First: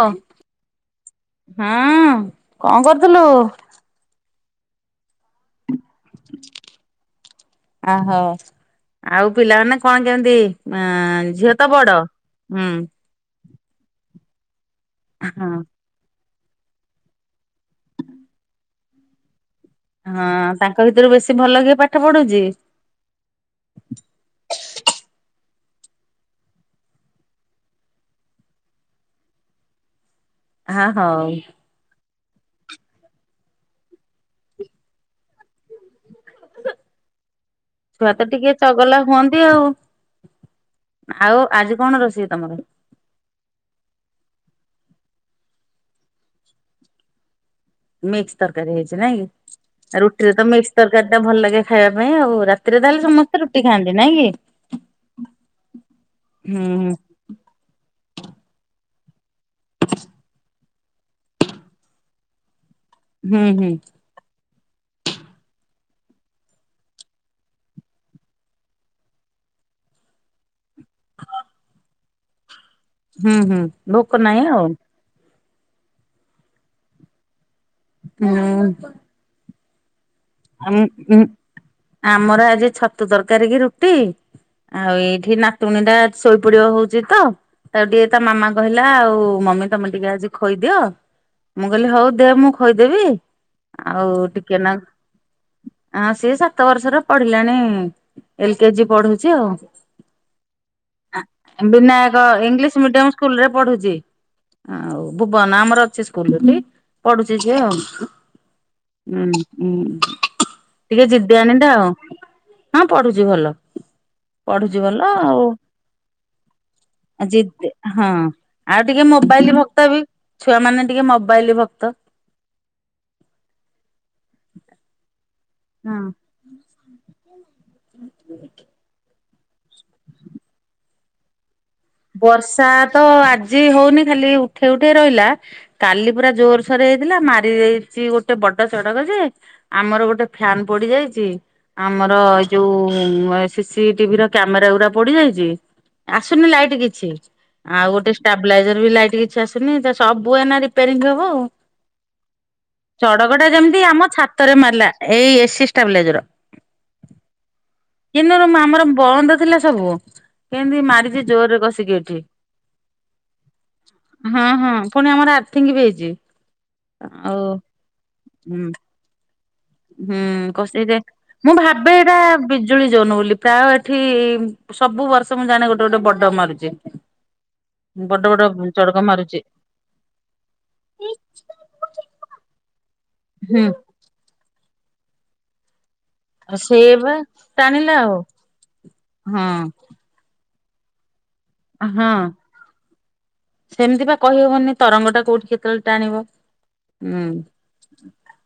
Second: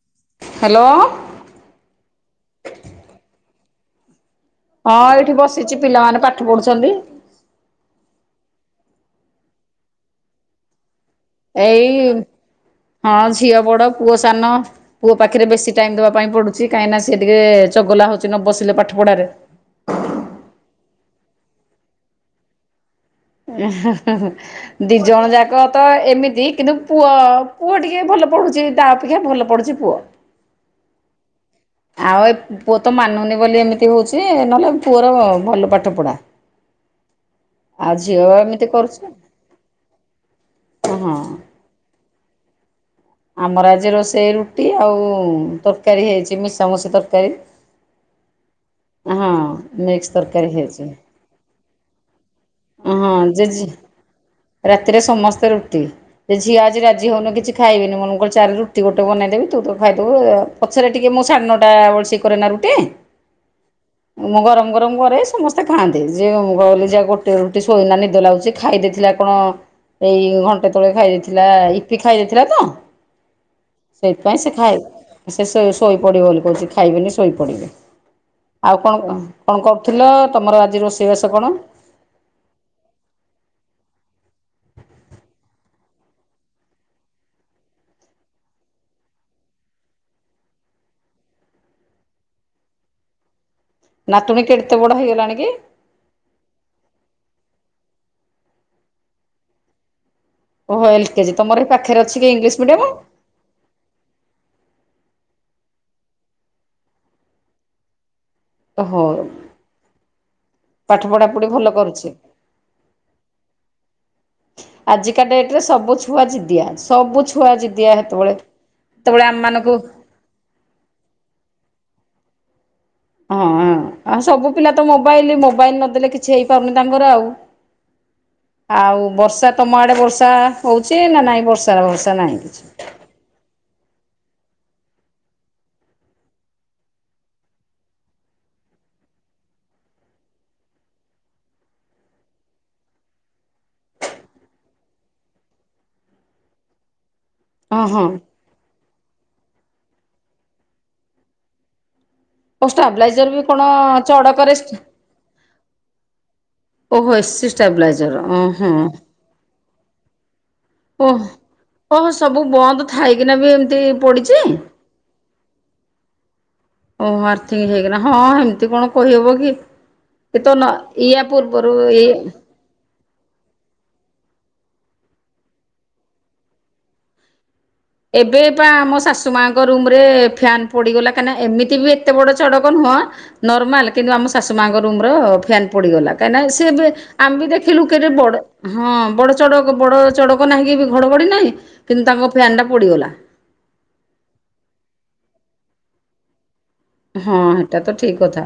ଅ ହ୍ୟାଲୋ ହଁ କଣ କରୁଥିଲୁ? ହଁ ଏଇଠି ବସିଛି ପିଲାମାନେ ପାଠ ପଢୁଛନ୍ତି। ଆହୋ ଆଉ ପିଲାମାନେ କଣ କେମିତି ଆ ଝିଅ ତ ଏଇ ବଡ ହୁଁ। ହଁ ଝିଅ ବଡ ପୁଅ ସାନ ପୁଅ ପାଖରେ ହଁ ବେଶୀ ଟାଇମ ଦେବା ପାଇଁ ପଡୁଛି। ଚି କାହିଁକି ନା ସେ ଟିକେ ଚଗଲା ହଉଛି ନ ବସିଲେ ପାଠ ପଢାରେ। ହଁ ତାଙ୍କ ଭିତରୁ ବେଶୀ ଭଲ କିଏ ପାଠ ପଢୁଛି? ଦି ଜଣ ଯାକ ତ ଏମିତି କିନ୍ତୁ ପୁଅ ପୁଅ ଟିକେ ଭଲ ପଢୁଛି ତା ଅପେକ୍ଷା ଭଲ ପଢୁଛି ପୁଅ। ଆ ହଉ। ଆଉ ଏ ପୁଅ ତ ମାନୁନି ବୋଲି ଏମିତି ହଉଛି ନହେଲେ ପୁଅର ଭଲ। ପାଠ ପଢ଼ା। ଆଉ ଛୁଆ ଝିଅ ତ ଟିକେ ଏମିତି ଚଗଲା କରୁଛି ହୁଅନ୍ତି ଆଉ। ହଁ ଆଉ ଆଜି କଣ ରୋଷେଇ ତମର? ଆମର ଆଜି ରୋଷେଇ ରୁଟି ଆଉ ତରକାରୀ ହେଇଛି ମିଶାମୁଶି ତରକାରୀ। ମିକ୍ସ ତରକାରୀ ହେଇଛି ନାଇଁ ହଁ କି ମିକ୍ସ ରୁଟିରେ ତ ତରକାରୀ ମିକ୍ସ ହେଇଛି ତରକାରୀ ଟା ଭଲ ଲାଗେ ଖାଇବା ପାଇଁ ଆଉ। ରାତିରେ ତାହେଲେ ହଁ ସମସ୍ତେ ରୁଟି ଜେଜେ ଖାଆନ୍ତି ନାଇଁ କି? ରାତିରେ ସମସ୍ତେ ରୁଟି ଯେ ହୁଁ ଝିଅ ଆଜି ରାଜି ହଉନି କିଛି ଖାଇବିନି ମୁଁ କହିଲି ଚାଲେ ରୁ ଟି ଗୋଟେ ବନେଇ ଦେବି ତୁ ତୋର ଖାଇଦବୁ ଆ ପଛରେ ଟିକେ ମୁଁ ସାଢ଼େ ନଅଟା [unintelligible] କରେନା ରୁଟି। ହୁଁ ହୁଁ। ମୁଁ ଗରମ ଗରମ କରେ ସମସ୍ତେ ଖାଆନ୍ତି ଯିଏ ମୁଁ କହିଲି ଯା ଗୋଟିଏ ରୁଟି ସୋଇନା ନିଦ ଲାଗୁଛି ଖାଇ ଦେଇଥିଲା। କଣ ଏଇ ଘଣ୍ଟେ ତଳେ ଖାଇ ଦେଇଥିଲା ଇପି ଖାଇ ଦେଇଥିଲା ତ। ହୁଁ ହୁଁ ଭୋକ ସେଇଥିପାଇଁ ନାହିଁ ସେ ଆଉ। ଖାଇ ସେ ଶୋ ଶୋ ଶୋଇପଡ଼ିବ ବୋଲି କହୁଛି ଖାଇବିନି ଶୋଇପଡ଼ିବି ଆଉ କଣ କହ? କଣ କରୁଥିଲ? ତମର ଆଜି ରୋଷେଇବାସ କଣ? ଆ-ଆମର ଆଜି ଛତୁ ତରକାରୀ କି ରୁଟି। ଆଉ ଏଇଠି ନାତୁଣୀ ଟା ଶୋଇପଡିବ ହଉଛି ତ ତାକୁ ଟିକେ ତା ମାମା କହିଲା ଆଉ ମମି ତମେ ଟିକେ ଆଜି ଖୋଇଦିଅ। ମୁଁ କହିଲି ହଉ ଦେ ମୁଁ ଖୋଇଦେବି, ଆଉ ନାତୁଣୀ ଟିକେ କେତେ ନା ବଡ ହେଇଗଲାଣି କି? ଆ ସେ ସାତ ବର୍ଷର ପ ପଢିଲାଣି ଏଲ କେ ଜି ପଢୁଛି ଆଉ। ଓହୋ ଏଲ କେଜି ତମର ଏଇ ପାଖରେ ଅଛି ବିନାୟକ କି ଇଂଲିଶ ମିଡିୟମ ସ୍କୁଲରେ ପଢୁଛି। ଆଉ ଭୁବନ ଆମର ଅଛି ସ୍କୁଲ ଏଠି ପଢୁଛି ଝିଅ ଆଉ। ଓହୋ ହୁଁ ହୁଁ। ପାଠ ଟିକେ ପଢା ପଢି ଜିଦିଆଣି ଭଲ ଟା ଆଉ କରୁଛି। ହଁ ପଢୁଛି ଭଲ। ପଢୁଛି ଭଲ ଆଜିକା ଆଉ ଡେଟ ରେ ସବୁ ଛୁଆ ଜିଦିଆ ସବୁ ଛୁଆ ଜିଦି ଜିଦିଆ ହଁ ହେତେବେଳେ। ଆଉ ଟିକେ ମୁଁ ସେତେବେଳେ ଆମ ମୋବାଇଲ ମାନଙ୍କୁ ଭକ୍ତ ବି ଛୁଆ ମାନେ ଟିକେ ମୋବାଇଲ ଭକ୍ତ। ହଁ, ଆଉ ସବୁ ପିଲା ତ ମୋବାଇଲ ମୋବାଇଲ ହଁ ନଦେଲେ କିଛି ହେଇପାରୁନି ତାଙ୍କର ଆଉ। ଆଉ ବର୍ଷା ତମ ଆଡେ ବର୍ଷା ହଉଛି ନା ନାଇଁ ବର୍ଷା ନାହିଁ କିଛି? ବର୍ଷା ତ ଆଜି ହଉନି ଖାଲି ଉଠେଇ ଉଠେଇ ରହିଲା, କାଲି ପୁରା ଜୋରସୋର ହେଇଥିଲା ମାରି ଦେଇଚି ଗୋଟେ ବଡ ଚଡକ ଯେ ଆମର ଗୋଟେ ଫ୍ୟାନ ପୋଡି ଯାଇଛି ଆମର ଯୋଉ ସି ସି ଟି ଭି ର କ୍ୟାମେରା ଗୁରା ପୋଡି ଯାଇଛି ଆସୁନି ଲାଇ କିଛି ହଁ ଆଉ ହଁ ଗୋଟେ ଷ୍ଟାବ୍ଲାଇଜର ବି କିଛି ଆସୁନି ତ ସବୁ ଏନା ରିପାରିଙ୍ଗ ହବ ଆଉ। ଓ ଷ୍ଟାବ୍ଲାଇଜର ଚଡକ ବି ଟା କଣ ଯେମିତି ଆମ ଚଡକରେ ଛାତରେ ମାରିଲା ଏଇ ଏ ସି ଷ୍ଟାବ୍ଲାଇଜର। ଓହୋ ଏସି ଷ୍ଟାବ୍ଲାଇଜର କିନ୍ତୁ [inaudible] ଆମର ଓହୋ। ବନ୍ଦ ଥିଲା ସବୁ କେମିତି ମାରି ଓହ [inaudible] ଜୋରରେ କଷିକି ଓହୋ ଏଠି, ସବୁ ବନ୍ଦ ଥାଇକିନା ବି ଏମିତି ପଡିଛି ହୁଁ-ହୁଁ ପୁଣି ଆମର ଆର୍ଥିଙ୍ଗ୍ ବି ହେଇଛି। ଓହୋଃ ଆଉ ଆର୍ଥିଙ୍ଗ ହେଇକିନା, ହଁ ହୁଁ ହେମିତି କଣ କହି ହବକି। ହୁଁ, କଷିକିଯେ ମୁଁ ଭାବେ ଏ ଏଇଟା ବିଜୁଳି ଜୋନ୍ ବୋ ଲି, ପ୍ରାୟ ଏଠି ସବୁ ବର୍ଷ ମୁଁ ଜାଣେ ଗୋଟେ ଗୋଟେ ବଡ ମାରୁଚି। ଏବେ ପା ଆମ ଶାଶୁମାଆଙ୍କ ରୁମରେ ଫ୍ୟାନ୍ ପୋଡିଗଲା କାଇଁନା ଏମତି ବି ଏତେ ବଡ ଚଡକ ନୁହଁ, ହୁଁ ନର୍ମାଲ କିନ୍ତୁ ଆମ ଶାଶୁମାଆଙ୍କ ରୁମର ଫ୍ୟାନ ପୋଡିଗଲା। କାହିଁକିନା ସେ ସେବି ବା ଆମେ ବି ଦେଖିଲୁ ଟାଣିଲା ଆଉ କେଡେବଡ ହଁ ବଡ ହଁ ଚଡକ ବଡ ଚଡ଼କ [inaudible] ନାହିଁ କି ଘଡଘଡି ନାହିଁ କିନ୍ତୁ ହଁ ତାଙ୍କ ଫ୍ୟାନଟା ସେମିତି ପା କହିହବନି ତରଙ୍ଗଟା କୋଉଠି କେତେବେଳେ ଟାଣିବ। ହୁଁ ହଁ, ହେଟା ତ ଠିକ୍ କଥା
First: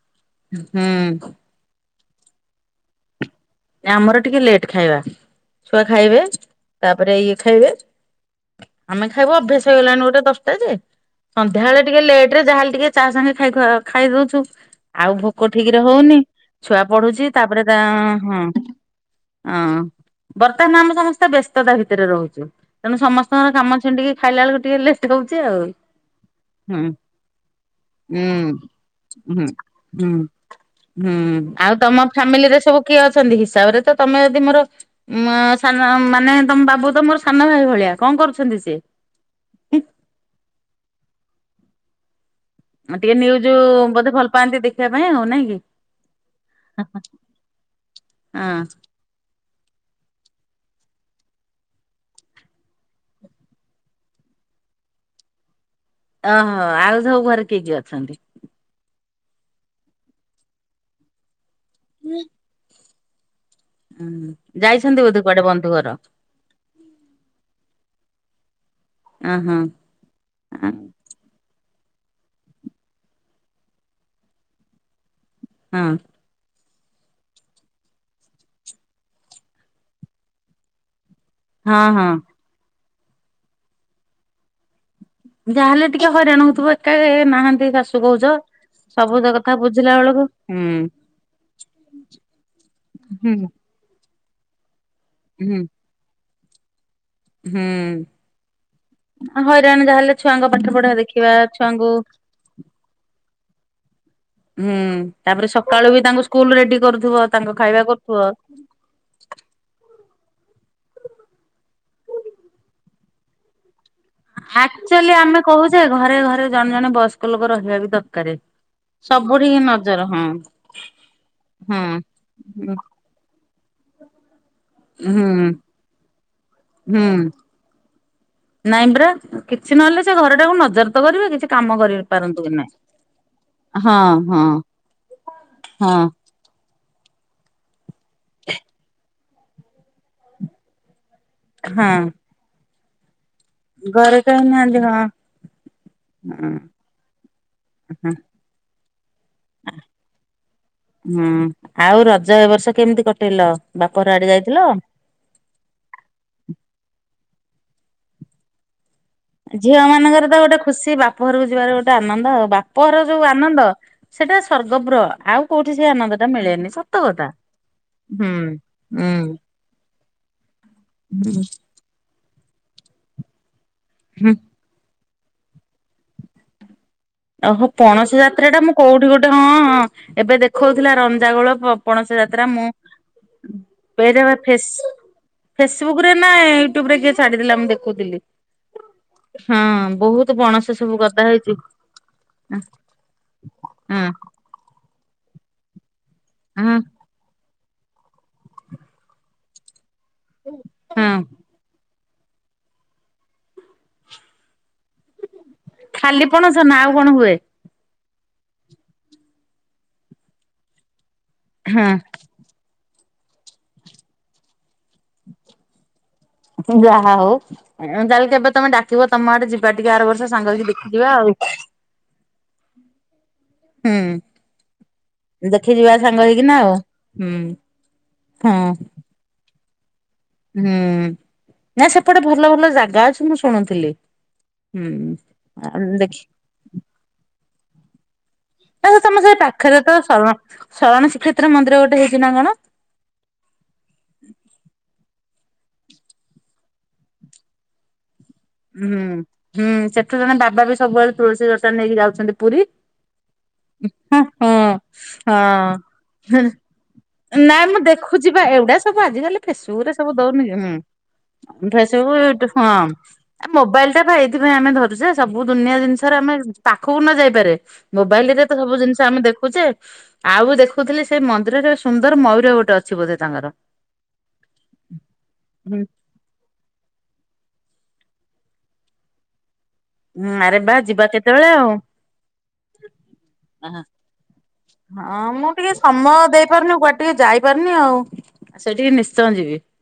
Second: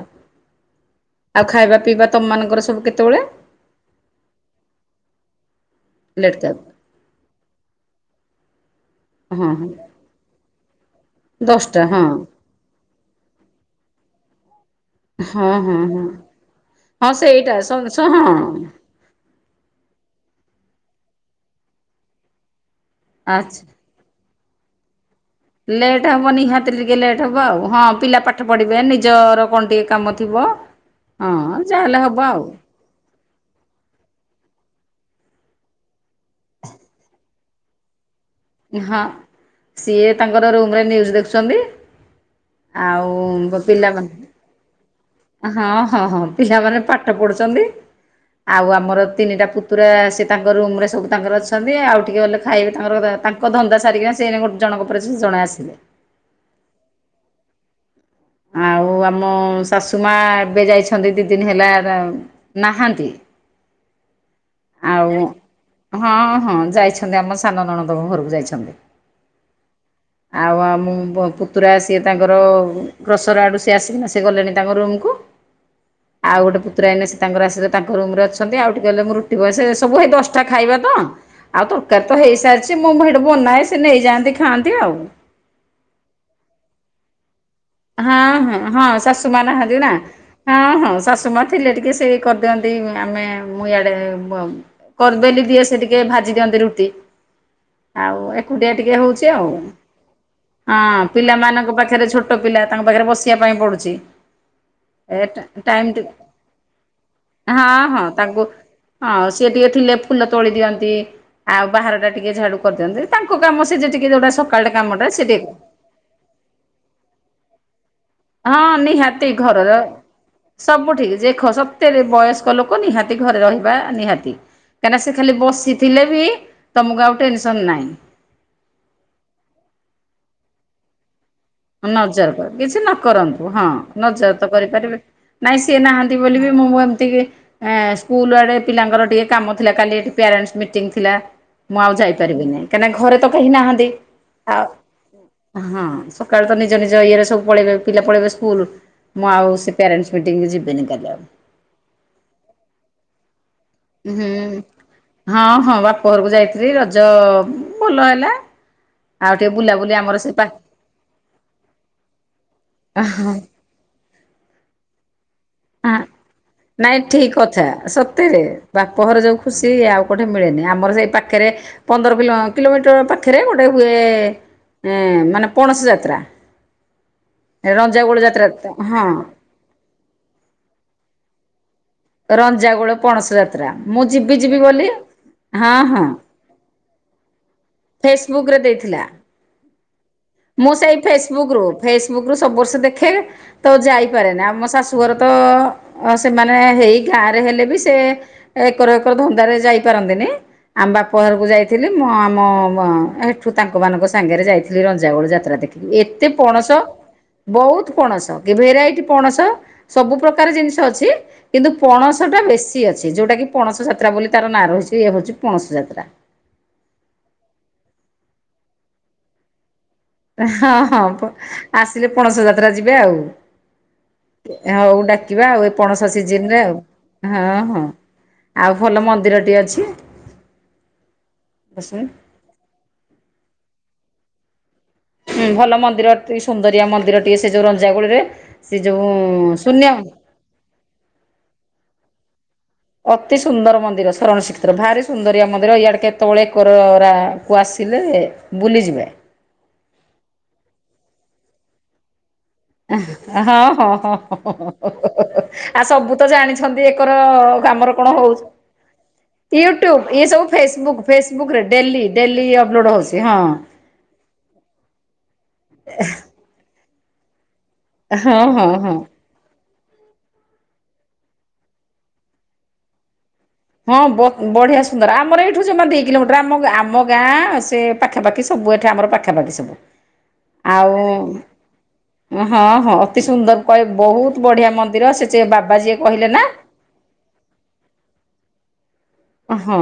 ହୁଁ ଆଉ ଖାଇବା ପିଇବା ତମମାନଙ୍କର ସବୁ କେତେବେଳେ? ଆମର ଟିକେ ଲେଟ୍ ଖାଇବା, ଛୁଆ ଖାଇବେ ଲେଟ୍ ଖାଇବା? ତାପରେ ଇଏ ଖାଇବେ ଆମେ ଖାଇବା ହଁ ଅଭ୍ୟାସ ହଁ ହେଇଗଲାଣି ନଅଟା ଦଶଟା ଯେ ସନ୍ଧ୍ୟାବେଳେ ଦଶଟା ଟିକେ ହଁ ଲେଟ୍ ରେ ଯାହାହେଲେ ଟିକେ ଚା ସାଙ୍ଗେ ଖାଇ ଖୁଆ ଖାଇଦଉଛୁ। ଆଉ ଭୋକ ହଁ ହଁ ଠିକରେ ହଁ ହଉନି, ଛୁଆ ହଁ ପଢୁଛି ସେଇଟା ତାପରେ ତା, ସସ ହଁ। ହଁ ବର୍ତ୍ତମାନ ଆମେ ସମସ୍ତେ ବ୍ୟସ୍ତତା ଭିତରେ ରହୁଛୁ। ତେଣୁ ସମସ୍ତଙ୍କର ଆଚ୍ଛା କାମ ଛିଣ୍ଡିକି ଖାଇଲା ବେଳକୁ ଟିକେ ଲେ ଲେଟ୍ ହବ ନିହାତି ଟିକେ ଲେଟ୍ ହବ ଆଉ ହଁ ପିଲା ପାଠ ହୁଁ ପଢିବେ ହୁଁ। ନିଜର କଣ ଟିକେ ହୁଁ କାମ ମଥିବ। ହୁଁ, ଆଉ ତମ ଫ୍ୟାମିଲିରେ ସବୁ କିଏ ଅଛ୍ କେମିତି, ହିସାବରେ ତ ତମେ ବି ମୋର ମା ସାନ ମାନେ ତମ ବାବୁ ତ ମୋର ସାନଭାଇ ଭଳିଆ କଣ କରୁଛ? ହଁ, ସିଏ ତାଙ୍କର ରୁମରେ ନ୍ୟୁଜ୍ ଦେଖୁଛନ୍ତି। ଟିକେ ନ୍ୟୁଜ ଆଉ ପିଲାମାନେ, ବୋଧେ ଭଲ ପାଆନ୍ତି ଦେଖିବା ପାଇଁ ଆଉ ନାଇଁ କି? ହଁ-ହଁ-ହଁ ପିଲାମାନେ ପାଠ ପଢୁଛନ୍ତି। [inaudible] ହଁ ଆଉ ଆମର ତିନିଟା ପୁ ପୁରା ସେ ତାଙ୍କ ରୁମରେ ସବୁ ତାଙ୍କର ଅଛନ୍ତି, ଆଉ ଟିକିଏ ଗଲେ ଖାଇବେ ତାଙ୍କର ପା ତାଙ୍କ୍ ତାଙ୍କ ଧନ୍ଦା ସାରିକିନା ସେ ଜଣଙ୍କ ପରେ ସେ ଜଣେ ଆସିବେ। ଅହଅ ଆଉ ସବୁ ଘରେ କିଏ କିଏ ଅଛନ୍ତି? ଆଉ ଆମ ଶାଶୁମାଆ ଏବେ ଯାଇଛନ୍ତି ଦି ଦିନ ହେଲା ନାହାନ୍ତି। ହୁଁ ଯାଇଛନ୍ତି ଆଉ ବୋଧେ କୁଆଡେ ବନ୍ଧୁ ଘର ହଁ ହଁ ଯାଇଛନ୍ତି ଆମ ସାନ ନଣନ୍ଦଙ୍କ ଘରକୁ ଯାଇ ଛନ୍ତି, ଅ ହଁ ଆଉ ହଁ ଆମ ପୁତୁରା ସିଏ ତାଙ୍କର ଗ୍ରସର ଆଡ଼ୁ ସେ ଆସିକିନା ସେ ଗଲେଣି ତାଙ୍କ ରୁମ୍ କୁ ଆଉ ଗୋଟେ ପୁ ପୁତୁରା ଏଇନେ ସେ ତାଙ୍କର ଆସିବେ ତାଙ୍କ ରୁମ୍ ରେ ଅଛନ୍ତି ଆଉ ଟିକେ ହେଲେ ମୁଁ ରୁଟି କରିସାରିଲେ ସେ ସବୁ ହେଇ ଦଶଟା ଖାଇବା ତ। ଆଉ ହଁ ତରକାରୀ ହଁ ତ ହେଇସାରିଛି ମୁଁ ବା ହେଇଟି ବନାଏ ସେ ନେଇଯାଆନ୍ତି ଖାଆନ୍ତି ଆଉ। ଯାହାହେଲେ ଟିକେ ହଇରାଣ ହଉଥିବ ଏକା ଏ ନାହା ହଁ-ହଁ-ହଁ ଶାଶୁ ମାଆ ନାହାନ୍ତି ନା, ବୁଝିଲା ବେଳକୁ ହୁଁ ହଁ-ହଁ ଶାଶୁମାଆ ଥିଲେ ଟିକେ ସେ କରିଦିଅନ୍ତି। [inaudible] ଆମେ ହୁଁ ମୁଁ ଇଆଡେ ବି କରି ବେଲି ହୁଁ ଦିଏ ସେ ଟିକେ ଭାଜି ଦିଅନ୍ତି ରୁଟି। ହୁଁ ଆଉ ଏକୁଟିଆ ଟିକେ ହଉଛି ଆଉ, ହଇରାଣ ଯାହାହେଲେ ଛୁଆଙ୍କ ପାଠ ପଢା ହଁ ଦେଖିବା ପିଲାମାନଙ୍କ ଛୁଆଙ୍କୁ ପାଖରେ ଛୋଟ ଛୋଟ ପିଲା ତାଙ୍କ ପାଖରେ ବସିବା ପାଇଁ ପଡୁଛି। ହୁଁ ଏ ତାପରେ ଟାଇମ୍ ସକାଳୁ ଟି ବି ତାଙ୍କୁ ସ୍କୁଲ ରେଡି କରୁଥିବ ତାଙ୍କ ହଁ ଖାଇବା ହଁ କରୁଥିବ। ତାଙ୍କୁ ହଁ ସିଏ ଟିକେ ଥିଲେ ଫୁଲ ତୋଳି ଦିଅନ୍ତି ଆଉ ବାହାରଟା ଟିକେ ଝାଡୁ କରିଦିଅନ୍ତି ତାଙ୍କ କାମ ସେ ଯେଟିକି ଆକ୍ଚୁଆଲି ଆମେ କହୁଛେ ଘରେ ଘରେ ଜଣେ ଜଣେ ବୟସ୍କ ଲୋକ ରହିବା ବି ଦର୍ ହଁ ନିହାତି ଘରର। ହଁ ସବୁ ଠିକ୍ ଯେଖ ସତେରେ ବୟସ୍କ ହଁ। ଲୋକ ନିହାତି ଘରେ ରହିବା ନିହାତି। କାହିଁକିନା ସେ ଖାଲି ହୁଁ ବସିଥିଲେ ବି ହୁଁ ତମକୁ ଆଉ ଟେନସନ୍ ନାହିଁ। ନାଇଁ ପରା କିଛି ନହେଲେ ସେ ଘରଟାକୁ ନଜର ତ କରିବେ କିଛି। କାମ କରି ପାରନ୍ତୁ ନଜର କି [inaudible] ନାହିଁ। କିଛି ନ କରନ୍ତୁ ହଁ ନଜର ତ କରିପାରିବେ। ନାଇଁ ସିଏ ହଁ। ନାହାନ୍ତି ବୋଲି ବି ମୁଁ ବ ଟିକେ ଏଁ ସ୍କୁଲ ଆଡ଼େ ପିଲାଙ୍କର ଟିକେ କାମ ଥିଲା କାଲି ଏଠି ପ୍ୟାରେଣ୍ଟସ୍ ମିଟିଙ୍ଗ୍ ଥିଲା। ମୁଁ ଆଉ ହଁ ଯାଇପାରିବିନି, କାହିଁକିନା? ଘରେ ତ କେହି ନାହାଁନ୍ତି, ଘରେ କେହି ଆଉ ନାହାନ୍ତି ହଁ। ହଁ ସ ସକାଳୁ ତ ନିଜ ହୁଁ ନିଜ ଇଏରେ ସବୁ ପଳେଇବେ, ପିଲା ପଳେଇବେ ସ୍କୁଲ ମୁଁ ଆଉ ସେ ପେରନ୍ଟସ ମିଟିଂ ରେ ଯିବିନି ତାହେଲେ ଆଉ। ହୁଁ ଆଉ ରଜ ଏ ବର୍ଷ କେମିତି କଟେଇଲ ବାପଘର ଆଡେ ହୁଁ, ଯାଇଥିଲ? ହଁ ହଁ ବାପ ଘରକୁ ଯାଇଥିଲି, ରଜ ଭଲ ହେଲା। ଆଉ ଟିକେ ଝିଅ ବୁଲାବୁଲି ଆମର ମାନଙ୍କର ସେ ତ ପା ଗୋଟେ ଖୁସି ବାପ ଘରକୁ ଯିବାର ଗୋଟେ ଆନନ୍ଦ ଆଉ ବାପଘର ଯୋଉ ଆନନ୍ଦ। ସେଇଟା ସର୍ଗପୁର ଆଉ କୋଉଠି ସେ ଆନନ୍ଦ ଟା ମିଳ ନାଇଁ ଠିକ କଥା ସତେରେ, ବାପ ଘର ହୁଁ। ଯୋଉ ଖୁସି ଆଉ କୋଠେ ମିଳେନି, ଆମର ସେଇ ପାଖରେ। ପନ୍ଦର କିଲୋ କିଲୋମିଟର ପାଖରେ, ଗୋଟେ ହୁଏ ହୁଁ ମାନେ ପଣସ ଯାତ୍ରା। ଓହୋ ପଣସ ରଞ୍ଜାଗୋଳ ଯାତ୍ରା ଟା ମୁଁ ହଁ କୋଉଠି ଗୋଟେ, ହଁ, ଏବେ ଦେଖଉଥିଲା ରଞ୍ଜାଗୋଳ ପ ପଣସ ଯାତ୍ରା ମୁଁ, ରଞ୍ଜାଗୋଳ ପଣସ ଯାତ୍ରା ମୁଁ ପେଜ ବା ଯିବି ଯିବି ବୋଲି ଫେଶ ହଁ ହଁ ଫେସବୁକରେ ନା ୟୁଟ୍ୟୁବ ରେ କିଏ ଛାଡିଥିଲା ମୁଁ ଦେଖୁଥିଲି, ଫେସବୁକ୍ ରେ ଦେଇଥିଲା। ହଁ। ବହୁତ ପଣସ ମୁଁ ସବୁ ସେଇ ଗଦା ଫେସବୁକ ହେଇଛି ରୁ, ଫେସ ବୁକ ରୁ ସବୁ ବର୍ଷ ଦେଖେ, ତ ହଁ ଯାଇପାରେ ନା, ଆମ ଶାଶୁଘର ତ ଅ ସେମାନେ ହଁ ହେଇ ଗାଁ ରେ ହେଲେ ବି ସେ ଏକର, ଏକର ଧନ୍ଦାରେ ଯାଇ ପାରନ୍ତିନି, ଆମ୍ ହଁ। ବାପରକୁ ଯାଇଥିଲି। ମୁଁ ଆମ ବ ବ ଏଠୁ ତାଙ୍କ ମାନଙ୍କ ସାଙ୍ଗରେ ଯାଇଥିଲି ର ଯାବଳ [unintelligible] ଯାତ୍ରା ଦେଖିକି ଖାଲି ଏତେ ପଣସ, ନା ଆଉ କଣ ହୁଏ ବହୁତ। ପଣସ, କି ଭେରାଇଟି ପଣସ, ସବୁ ପ୍ରକାର ଜିନିଷ ଅଛି କିନ୍ତୁ ହଁ ପଣସ ଟା ବେଶୀ। ଅଛି, ଯୋଉଟା କି -ପଣସ ଯାତ୍ରା ବୋଲି ତାର ନାଁ ରହିଛି, ଇଏ ହଉଛି ପଣସ ଯାତ୍ରା। ଯାହା ହଉ, ତାହେଲେ କେବେ ତମେ ଡାକିବ ତମ ଆଡେ ଯିବା ଟିକେ ଆର ବର୍ଷ ସାଙ୍ଗ ହେଇକି ହଁ, ହଁ, ଦେଖିଯିବା ଆଉ ପ ଆସିଲେ ପଣସ ଯାତ୍ରା ଯିବେ ଆଉ। ହୁଁ। ହଉ ଡାକିବା ଆଉ, ଏ ଦେଖି ଯିବା ପଣସ ସାଙ୍ଗ ସିଜିନ ହେଇକିନା ରେ ଆଉ, ହୁଁ ହଁ ହଁ। ହଁ ଆଉ ଭଲ ମନ୍ଦିରଟି ଅଛି। ହୁଁ, ନା ସେପଟେ ଭଲ ଭଲ ଜାଗା ଅଛି ମୁଁ ଶୁଣୁଥିଲି। ହଁ ଭଲ ହୁଁ ମନ୍ଦିର ଦେଖି ଟି, ସୁନ୍ଦରିଆ ମନ୍ଦିର ଟିଏ, ସେ ଯୋଉ ରଞ୍ଜାଗୁଳିରେ, ସେ ଯୋଉ ତମ ପାଖରେ ଶୂନ୍ୟ ତ ଶରଣ ଶରଣ ଶ୍ରୀକ୍ଷେତ୍ର ମନ୍ଦିର ଗୋଟେ ହେଇଛି ନା କଣ? ଅତି ସୁନ୍ଦର ମନ୍ଦିର ଶରଣ ଶ୍ରୀକ୍ଷେତ୍ର ଭାରି ସୁନ୍ଦର। ମନ୍ଦିର ଇଆଡେ କେତେବେଳେ କରୋରା କୁ ଆସିଲେ। ହୁଁ, ବୁଲିଯିବେ। ହୁଁ ସେଠୁ ଜଣେ ବାବା ବି ସବୁବେଳେ ତୁଳସୀ ଜଟା ନେଇକି ଯାଉଛନ୍ତି ପୁରୀ। ହଁ, ହଁ, ଆଉ ସବୁ ତ ଜାଣିଛନ୍ତି ଏକର ନାଇ ମୁଁ ଦେ ଆମର କଣ ହଉଛି ଦେଖୁଛିିପା, ଏଗୁଡା ସବୁ ଆଜିିକାଲି ଫେସବୁକ ରେ ୟୁଟ୍ୟୁବ ସବୁ ଇଏ ଦଉନି କି? ହୁଁ, ଫେସବୁକ୍ ଫେସବୁକରେ daily Facebook, you daily tube, upload ହଉଛି ହଁ। ଆ ମୋବାଇଲ ଟା ପା ଏଥିପାଇଁ ଆମେ ଧରୁଛେ ସବୁ ଦୁନିଆ ଜିନିଷରେ ଆମେ ପାଖକୁ ନ ଯାଇପାରେ ମୋବାଇଲ ରେ ହଁ ଯେତେ ହଁ ସବୁ ହଁ। ଜିନିଷ ଆମେ ଦେଖୁଛେ, ଆଉ ଦେଖ କହୁଥିଲି ସେ ମନ୍ଦିରରେ ସୁନ୍ଦର ମୟୂର ଗୋଟେ ଅଛି ବୋଧେ ତାଙ୍କର। ହଁ ବ-ବଢିଆ ସୁନ୍ଦର, ଆମର ଏଇଠୁ ହୁଁ ଜମା ଦି କିଲୋମିଟର, ଆମ ଆମ ଗାଁ ସେ ପାଖାପଖି ସବୁ, ଏଠି ଆମ ପାଖାପାଖି ସବୁ। ହଁ ଆରେ ବା! ଆଉ ଯିବା କେତେବେଳେ ଆଉ। ହଁ ହଁ ଅତି ସୁନ୍ଦର କହ ବହୁତ ବଢ଼ିଆ ମନ୍ଦିର ସେ ହଁ, ଯେ ମୁଁ ଟିକେ ବାବା ଯିଏ ସମୟ କହିଲେ ନା ଦେଇପାରୁନି, କୁଆଡେ ଟିକେ ଯାଇପାରୁନି ଆଉ, ସେଠିକି ନି ହଁ,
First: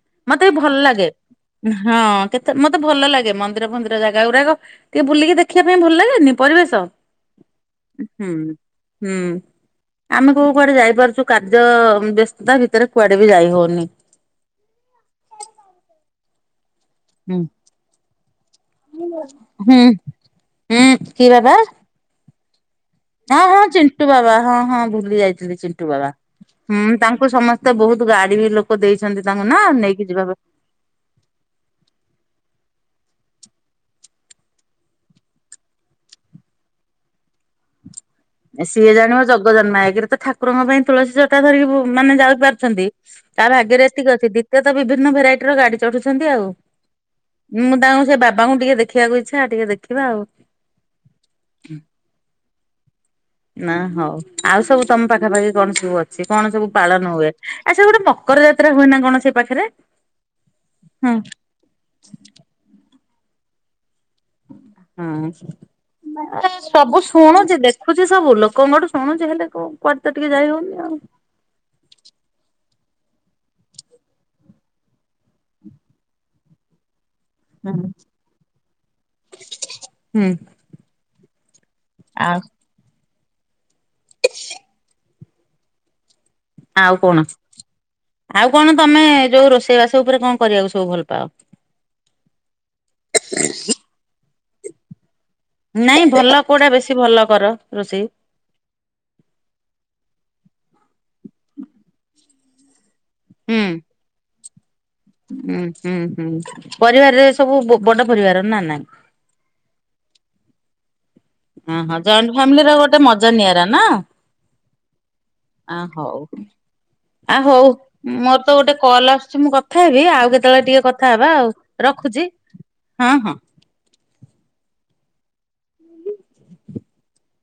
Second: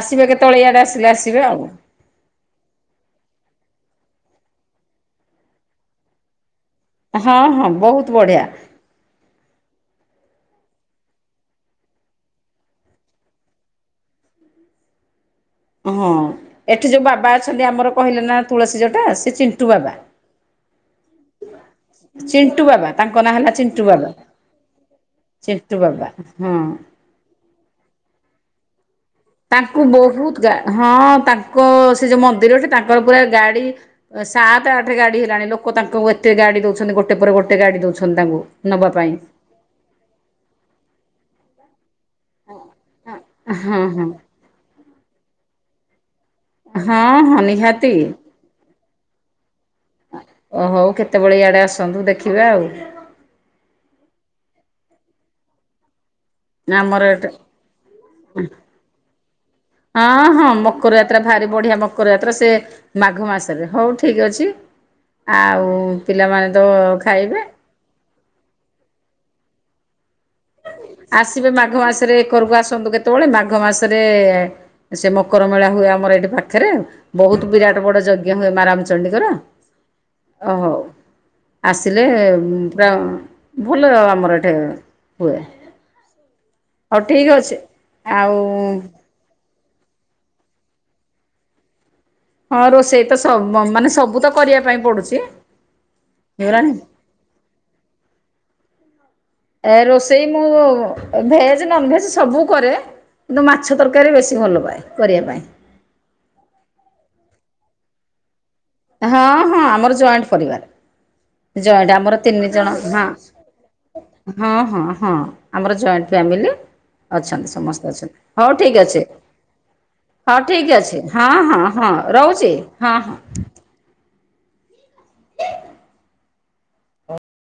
ଆସିବେ ମତେ ବି କେତେବେଳେ ଭଲ ଇଆଡେ ଆସିଲେ, ଲାଗେ। ଆସିବେ। ଆଉ ହଁ, କେତେ ମତେ ଭଲ ଲାଗେ ମନ୍ଦିର ଫନ୍ଦିର ଜାଗା ଗୁ୍ରାକ। ଟିକେ ବୁଲିକି ଦେଖିବା ପାଇଁ ଭଲ ଲାଗେନି? ପରିବେଶ ହଁ ହଁ ବହୁତ। ହୁଁ, ବଢ଼ିଆ ହୁଁ, ଆମେ କୁଆଡେ ଯାଇପାରୁଛୁ, କାର୍ଯ୍ୟ ବ୍ୟସ୍ତତା ଭିତରେ କୁଆଡେ ବି ଯାଇ ହଉନି। ହଁ। ଏଠି ଯୋଉ ବାବା ହୁଁ ଅଛନ୍ତି ଆମର କହିଲେ ନା ତୁଳସୀ ଜଟା, ସେ ଚିଣ୍ଟୁ ହୁଁ ବାବା। ହୁଁ, କି ବାବା? ଚିଣ୍ଟୁ ବାବା। ତାଙ୍କ ନାଁ ହଁ ହେଲା ହଁ ଚିଣ୍ଟୁ ବାବା ହଁ ହଁ ଭୁଲି ଯାଇଥିଲି ଚିଣ୍ଟୁ ବାବା। ହୁଁ ତାଙ୍କୁ ସମସ୍ତେ ବହୁତ ଗାଡି ବି ଲୋ ତାଙ୍କୁ ବହୁତ ଗା ହଁ ତାଙ୍କ ସେ ଯୋଉ ମନ୍ଦିରଟେ ତା ତାଙ୍କର ପୁରା ଗାଡି ସାତ ଆଠ ଗାଡି ହେଲାଣି ଲୋକ ତାଙ୍କୁ ଏତେ ଗାଡି ଦଉଛନ୍ତି ଗୋଟେ ପରେ ଗୋ ସିଏ ଜାଣିବ ଜଗ ଜନ୍ମା ଏକରେ ତ ଠାକୁରଙ୍କ ପାଇଁ ତୁଳସୀ ଜଟା ଧରିକି ବୁ ମାନେ ଯାଇ ପାରୁଛନ୍ତି ତା ହଁ ଭାଗ୍ୟରେ ହଁ ଏତିକି ଅଛି ଦ୍ୱିତୀୟ ତ ବିଭିନ୍ନ ଭେରାଇଟି ର ଗାଡି ଛନ୍ତି ଆଉ ହଁ ହଁ ମୁଁ ନିହାତି ତାଙ୍କୁ ସେ ବାବାଙ୍କୁ ଟିକେ ଦେଖିବାକୁ ଇଚ୍ଛା ଟିକେ ଦେ ଓ ହୋଉ କେତେବେଳେ ଇଆଡେ ଆସନ୍ତୁ ଦେଖିବା ଆଉ ନା ହଉ ଆଉ ସବୁ ତମ ପାଖାପାଖି କଣ ସବୁ ଅ ଛି କଣ ସବୁ ଆମର ପାଳନ ଏଟା ହୁଏ ଆଉ ସେ ଗୋଟେ ମକର ଯାତ୍ରା ହୁଏ ନା କଣ ସେ ପାଖରେ? ହଁ ହଁ ମକର ହଁ ଯାତ୍ରା ଭାରି ବଢିଆ ମକର ଯାତ୍ରା ସେ ମାଘ ମାସରେ ହଉ ଠିକ ଅଛି। ଆଉ ପିଲାମାନେ ହୁଁ ତ ସବୁ ଖାଇବେ ଶୁଣୁଚି ଦେଖୁଚି ସବୁ ଲୋକଙ୍କଠୁ ଶୁଣୁ ହେଲେ କଉ ପଦ ଆସିବେ ମାଘ ମାସରେ କରଗ ଆସ ନ୍ତୁ କେତେବେଳେ ମାଘ ମାସରେ ସେ ମକର ମେଳା ହୁଏ ଆମର ଏଠି ପାଖରେ। ବହୁତ ବିରାଟ ବଡ ଯଜ୍ଞ ହୁଏ ମା ରାମଚଣ୍ଡୀଙ୍କର। ହୁଁ ଓହୋ ଆସିଲେ ଆଉ ପୁରା। ଭଲ ଆମର ଏଠି ହୁଏ। ଆଉ ହଉ କଣ ଠିକ୍ ଅଛି ଆଉ କଣ ତମେ ଯୋଉ ରୋଷେ ଇବାସ ଉପରେ କଣ କରିବାକୁ ସବୁ ଭଲ ପାଅ? ହଁ ରୋଷେଇ ତ ସ ମାନେ ସବୁ ତ କରିବା ପାଇଁ ପଡୁଛି। ନାଇଁ ଭଲ କଉଟା ବେଶୀ ଭଲ କର ରୋଷେଇ? ଏ ରୋଷେଇ ମୁଁ ଭେଜ ନନଭେଜ ସବୁ କରେ। କିନ୍ତୁ ହୁଁ ମାଛ ତରକାରୀ ବେଶୀ ଭଲ ପାଏ। କରିବା ପାଇଁ ହୁଁ ହୁଁ ହୁଁ ପରିବାରରେ ସବୁ ବ-ବଡ ପରିବାର। ନା ନାଇଁ? ହଁ ହଁ ଆମର ଜଏଣ୍ଟ ପରିବାର। ଜଏଣ୍ଟ ଓହୋ ଆମର ତିନି ଜଣ ଫ୍ୟାମିଲିର ଗୋଟେ ହଁ ମଜା ନିଆରା ନା ହଁ ହଁ ହଁ ଆମର ଆ ଜଏଣ୍ଟ ଫା ହଉ ଫାମିଲି। ଆ ଅଛନ୍ତି ହଉ। ସମସ୍ତେ ଅଛନ୍ତି ମୋର ତ ହଉ ଗୋଟେ ଠିକ ଅଛି କଲ୍ ଆସୁଛି ମୁଁ କଥା ହେବି ଆଉ ହଉ କେତେବେଳେ ଠିକ ଟିକେ ଅଛି କଥା ହେବା ହଁ ଆଉ ହଁ ହଁ। ହଁ ରଖୁଛି ରହୁଛି ହଁ ହଁ।